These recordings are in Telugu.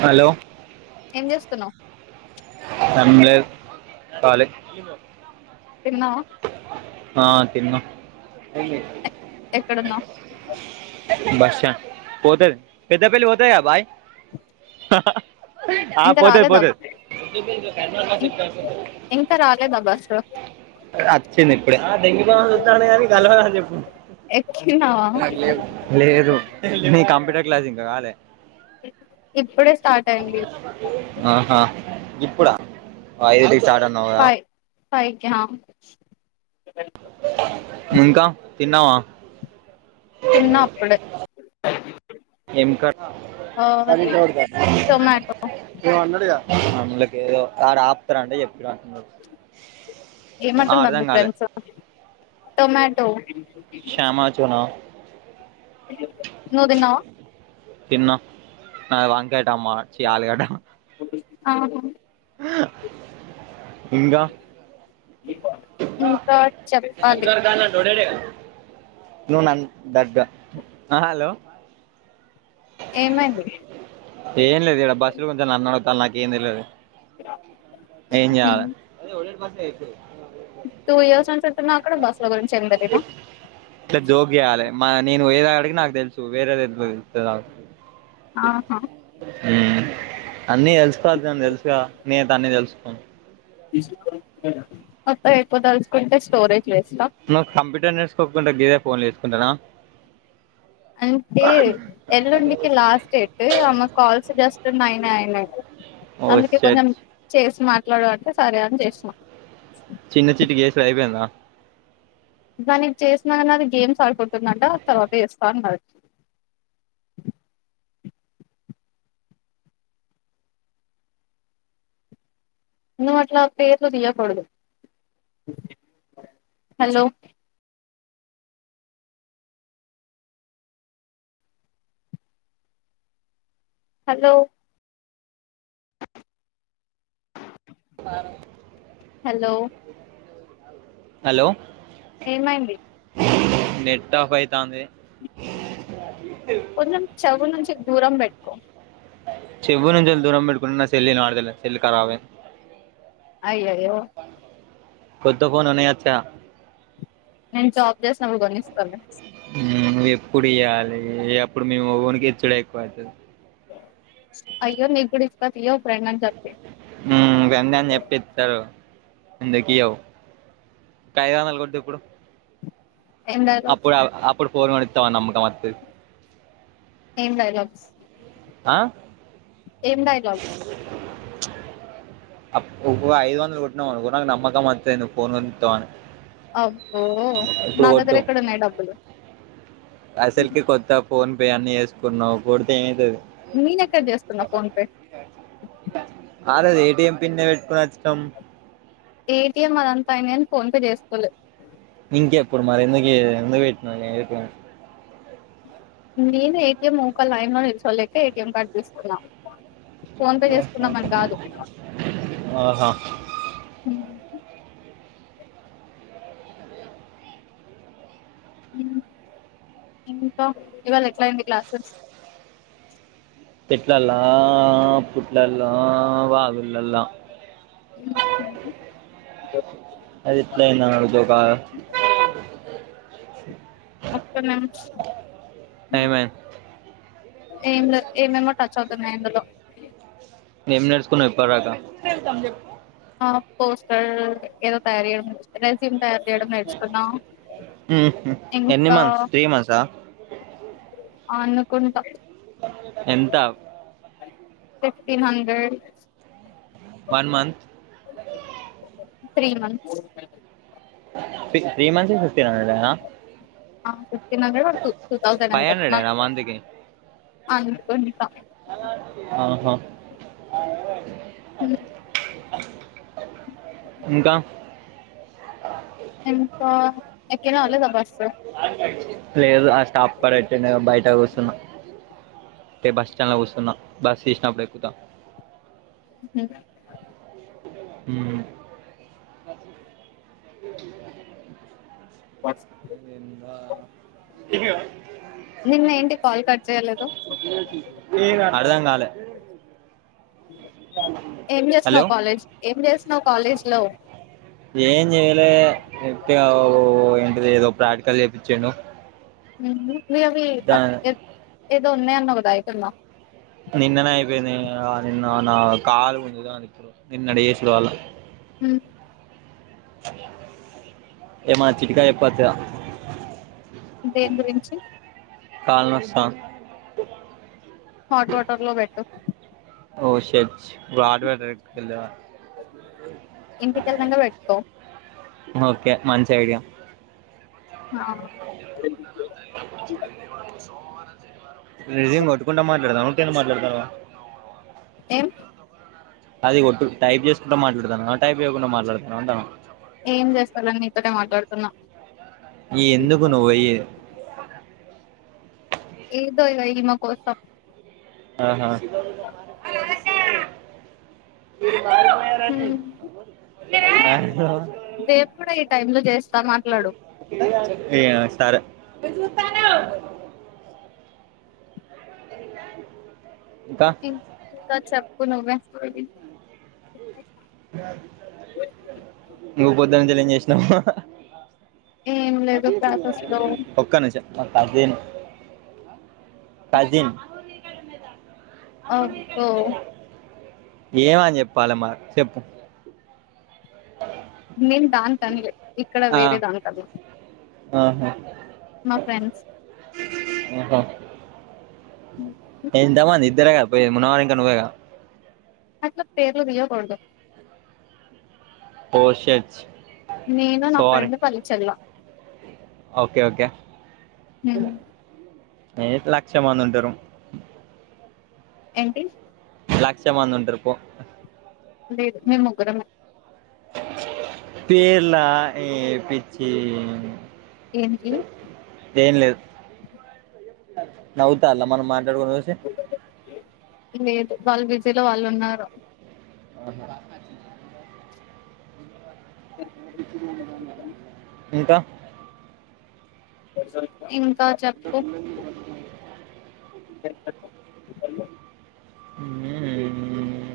హలో ఏం చేస్తున్నావ్ నమ్ల కాలే తిన్నావా తిన్న ఎక్కడున్నావ్ పోలేదు క్యా పెద్ద పెళ్లి పోతలేదా భాయ్ హహ ఆ ఇంకా పోతే రాలేదా పోలేదు ఇంకా రాలేదా బస్సు అచ్చింది ఇప్పుడే దేంగి పోదామని చూస్తాడ్రు కానీ చెప్ప ఎక్కినావా లేదు లేదు న కంప్యూటర్ క్లాస్ ఇంకా కాలే ఇప్పుడే స్టార్ట్ అయింది ఆ ఆ ఇప్పుడ ఐదు స్ చటా న ఫైవ్ ఫైవ్ కా ఇంకా తిన్నావా తిన్నా అప్పుడే ఏకా ఆ టొమాటో అన్నడుగ కి ఏదో ఆడ ఆపుతారు అంటే ఆ ఏమంటుందండి అర్థం కాలే ఫ్రెండ్స్ టొమాటో శ్యామ చునా నువ్ తిన్నావా? తిన్నా నాది వంకాయ టమా చి ఆలుగడ్డ. అహ ఇంకా చెప్పాలి ఉ ఆ హలో ఏమైంది? ఏం లేదు ఇడ బస్సులు కొ నన్న నాకేం తెలువది ఎం చేయాలె యితే టూ ఇయర్స్ నుంచి ఉంటున్నావు అక్కడ బస్సుల గురించి ఏం తెలీదా ఇలా జోక్ చెయ్యాలె మా నేను ఏదొ కి నాకు తెలుసు వేరేది అయితే తెలువదు ఇత్తది అగు ఆహా మ్ అన్నీ తెలుసుకోవద్దని తెలుసు గ నేనైతే అన్ని తెలుసుకోను మొత్త ఎక్కువ తెలుసుకుంటే స్టోరేజ్ వేస్ట్ ఆ నువ్ కంప్యూటర్ నేర్చకోకుండ గీదే ఫోన్లుచెసుకుంటావా అంటే ఎల్లుండికి లాస్ట్ డేట్ ఆమ్మో కాల్స్ జస్ట్ నైనె అయినాయి ఓ అందుకే షట్ కొంచెం చేసి మాట్ ట్లాడు అంటే సరే అని చేసిన చిన్న చిటికేసుడు అయిపోయింద దానికి చేసినకన్నా అది గేమ్స్ ఆడుకుతుందంట తర్వాత చేస్తా అన్నది నువ్ అట్లా పేర్లు తీయకూడదు హలో హలో హలో హలో ఏమైంది నెట్ ఆఫ్ అయితాంది కొంచెం చెవు నుంచి దూరం పెట్ట్ కొ [unintelligible] చెవు నుంచి దూరం పెట్టుకుంటే నా సెల్ వినపడుతలే సెల్ కరాబ్ అయిది అయ్యయో కొత్త ఫోన్ కొనియ్యొచ్చు గా నేను జాబ్ చేసినప్పుడు కొనిస్త లే నువు ఎప్పుడు ఇయ్యాలి అప్పుడు మీ మొగోనికి ఇచ్చుడే ఎక్కువైతది అయ్యో నీకు కూడా ఇస్త తియ్యి ఫ్రెండ్ అని చెప్పి ఇవన్నీ అని చెప్పి ఇస్తారు ఎందుకు ఇయ్యవు ఒక ఐదు వందలు కొట్టు ఇప్పుడు ఏం డైలాగ్స్ అప్పుడు ఇప్పుడు పోన్ వాడిత్తవ నమ్మక మొత్తది ఏం డైలాగ్స్ ఏం డైలాగ్స్ ఐదు వందలు కొట్టినవనుకో నాకు నమ్మకం మాత్ర అయి ఫోన్వా [inaudible] అబ్బో నాదగ్గర ఎక్కడున్నాయి డబ్బులు అసలుకి కొత్త ఫోన్ పే అన్ని ఏసుకున్నావ్ కొడితే ఏమయితది నేనెక్కడ చేస్తున్నా ఫోన్పే కాలేదు ఏటిఎం పిన్నే పెట్టుకుని వచ్చినాం ఏటీఎం అదంతా అయింది గాని ఫోన్ పే చేసుకోవలేదు ఇంకే ఇప్పుడు మరి ఎందుకే ఎంత [inaudible] నేను ఏటీఎం ఒకా లైన్ లో నిల్చోలేక ఏటీఎం కార్డు తీసుకున్నా ఫోన్ పే చేసుకుందాం అని కాదు ఓహ ఆహా ఇంకా ఇవాళ ఎట్లా అయింది క్లాసెస్ పెట్లలా పట్లలా వాగులలా [unintelligible] అది ఎట్లానాదు కా ఒక్కన్నామ్ ఏమైంది ఏం లే ఏమేమో టచ్ అవుతున్నాయి ఇందులో మేం నేర్చుకున్నాం ఇప్పడు రాకా ఆ పోస్టర్ ఏదో తయారీ రెజ్యూమ్ తయార ఎన్నిన్ని ఇంకా మంత్స్ త్రీ మంత్స్ఆ అనుకుంటాం ఎంత fifteen hundred one month three months ఫ త్రీ మంత్స్ ఫిఫ్టీన్ హండ్రెడ్ ఆ [unintelligible] ట థౌజండ్ ఫైవ్ అంత మ హండ్రెడేనా మంత్కి అనుకుంట్ట ఆహా ఇంకా ఎంత ఎకేనా అలాబస్తంది లేదు ఆ స్టాప్ పడ బయట వస్తున్నా అే బస్ స్టాండ్లో కూస్తున్నా బస్ తీసినప్పుడు ఎక్కుతాం హ్మ్ హు వ ఏ నిన్న ఏంటి కాల్ కట్ చేయలేదు అర్థం కాలే ఏం హలో చేసినావు కాలేజ్ ఏం చేసినావు కాలేజ్ లో ఏం చెయాల సెప్పి ఏంటది ఏదో ప్రటకాలు చేయిించాండు ఉ మీ అవి ఎ ఏదన్నా అన్న ఉదాయిటింద నిన్ననే అయిపోయేది నిన్న నా కా అ నిన్నయే కాలే హమ్ ఏ మా చటికాయ ఎప్పత ఇ దేని గురించి తాల నస్తది హాట్ వాటర్ లో పెట్టు ఓ షర్ట్ నువ్ ఆర్డివేర్ డ్రగ్కెల్లవ ఇంటికెళ్ళినంక పెట్టుకో ఓకే మంచి ఐడియా ఆ నువ్ నిజం కొట్టుకుంట మాట్లాడాదమ్ కెన్ మాట్లాడతావా ఏం అది గొట్టు టైప్ చేసుకుంటూ మాట్లాడతాండవా టైప్ చేయ్యకుండా మాట్లాడుతండవా అంటాన్న ఏం చేస్తాలేను నీతోటే మాట్లాడుతున్నా ఈ ఎందుకు నువ్ వైయే అదా ఇందో ఇగ ఈమె కోసం ఆహా మ చే రేపు కూడా ఈ టైమ్ లో చేస్తా మాట్లాడు ఏ సరా ఇప్పు చూతానా ఇకా ఇం ఇంకా చెప్ప ప్పు నువ్వే నువ్వు పొద్దనితలనుండి ఏం చేసినావు ఏం లేదు క్లాసెస్ లో ఒక్క నామ్ మా కజిన్ కజిన్ ఓ ఓ ఏమని చెప్పాలమ్మా చెప్పు నేను దానికిఅన్లే ఇక్కడ ఆ, వేరే దానికన్న ఆహా మా ఫ్రెండ్స్ ఆహా. ఎంతమంది ఇద్దరే గా పోయేది మున్నాగాడు ఇంకా నువ్వే గా అట్లా పేర్లు పిలవకూడదు ఓ షేట్ నేను నా ఫ్రెండ్ పల్లిచర్ల ఓకే ఓకే ఏ లక్షం మంది ఉంటారు ఏంటి లక్షా మంది ఉంటారు పో లేదు మేం ముగ్గరమే పేర్లా ఏ పిచ్చే ఎనికి ఏం లేదు నవ్వుతాళ్ల మనం మా లేదు వాళ్ళు బిజ్ లో వాళ్ళు ఉన్నారు అహ చ్చ మ ఇంకా ఇం [inaudible] [unintelligible] ఉమ్మ్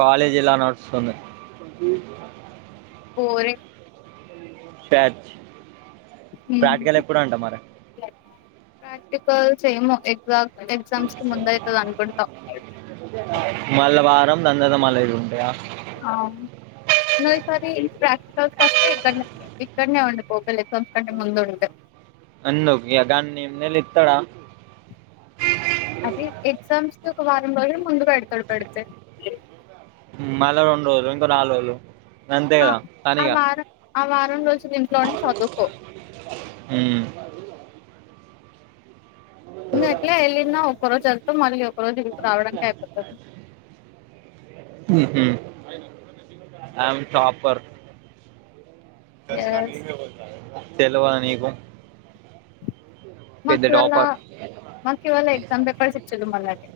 కాలేజీ ఎలా నడుస్తుంది కోరే ఫ్యాచ్ ప్రాక్టికల్ ఎప్పుడంటా మరి ప్రాక్టికల్స్ ఏమో ఎగ్జామ్ ఎగ్జామ్స్ కి ముందయితది అనుకుంటా థాంధదా మల్ల ఇగుంటాయా ఆ ఇంగో ఈసారి ప్రాక్టికల్స్ వస్తే ఇక్కన్నే ఇక్కడనే ఉండిపో ఒకేలా ఎగజామ్స్ కంటే ముందు ఉంటే అన్న వ్య గన్ని ఎంల్ ఇత్తడా అదే ఎక్సామ్స్కి ఒక వారం రో ముందు పెడుతడుపెడితే రో ఇంకో నాలు రోజులు అంతే ఆ కదా ఆ పనిగా వారం ఆ వారం రోజు ఇంట్లోండి చదువుకో ఇంగ ఎట్లా వెళ్ళిన్నో ఒక్క రోజెల్తావ్ మళ్ళీ ఒక రోజు ఇడికి రావడానికి అయిపోతది ఉమ్ ఐయామ్ టాపర్ కష్ కానీ ఎస్ ఇ బత తెలివ నీకు పెద్ద మాకు ఇవాళ టాపర్ మాకు ఇవాళ ఎగ్జామ్ పేపర్స్ ఇచ్చిళ్ళు మొన్నటి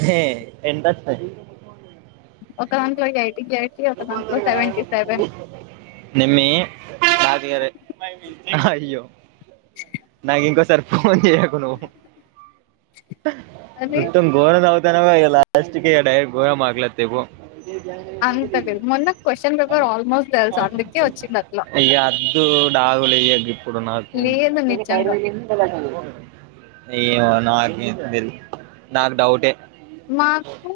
హే ఎంతత్త ఒకదాంట్లో యయ్ నిమ్మి రాజుగారే అయ్యో నాక్ ఇంకోసర్ పో న్ చెయ్యకు నువ్వు అది మొత్తం గోరగా చదువు తనవ్గా ఎగ లాస్ట్ కి ఇగ డైర్ గోరంగా మార్కులు అత్తయి పో అంత లేదు మొన్న క్వశ్చన్ పేపర్ ఆల్మోస్ట్ తెలుసు అందుకే వచ్చింది అట్లా ఇగద్దు డాగులేయ్యకు గిప్పుడు నాకు లేదు నిజంగా ఏమో నాకైతే దెల్ నాకు డౌటే మాకు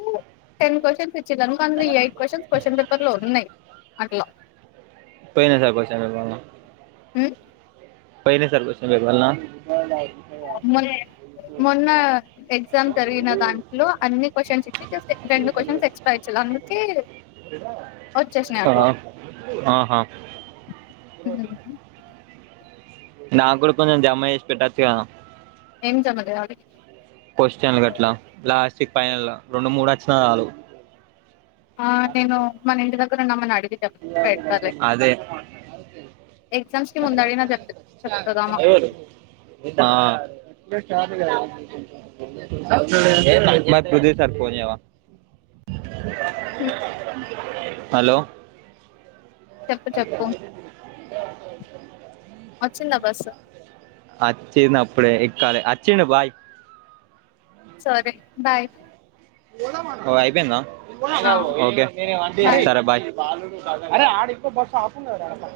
టెన్ కో టైప్ చి అ ఈ ఎయిట్ క్వశ్చన్స్ క్వశ్చన్ పేపర్ లో ఉన్నాయి అట్లా పోయినా [unintelligible] ఉ పోైనే సార్కుషం బవల్నా ఆ మొన్ మొన్న ఎగ్జామ్ జరిగిన దాంట్లో అన్ని క్వశ్చన్స్ ఇచ్చి జస్ట్ రెండు క్వశ్చన్స్ ఎక్స్ట్రా ఇచ్చిళ్ళు అందుకే వచ్చేసినాయి అట్లా ఆహా హ్మ్. నా కూడా కొంచెం జమ్మ చేసి పెట్టచ్చ ఏం జమ చేయాలి క్వశ్చన్ గట్లా లాస్ట్ పైన రెండు మూడు వచ్చిన చాలు ఆ నేను మన ఇంటి ద [unintelligible] అది అదే ఎగ్జామ్స్ కి ముందు అడిగినా చెప్ చెప్తదామా ఎరు ఆ మ పృద సార్ఫోని ఏవా [unintelligible] హలో చెప్పు చెప్పు [unintelligible] [unintelligible] వచ్చిందా బస్ అచ్చిన్న అప్పుడే ఎక్కాలే ఆచిండు బాయ్ సరే బాయ్ ఓ అయిపోయి ఆ ఓకే సరే బాయ్ అరే ఆడ ఇంకో బస్స పోయిందిరా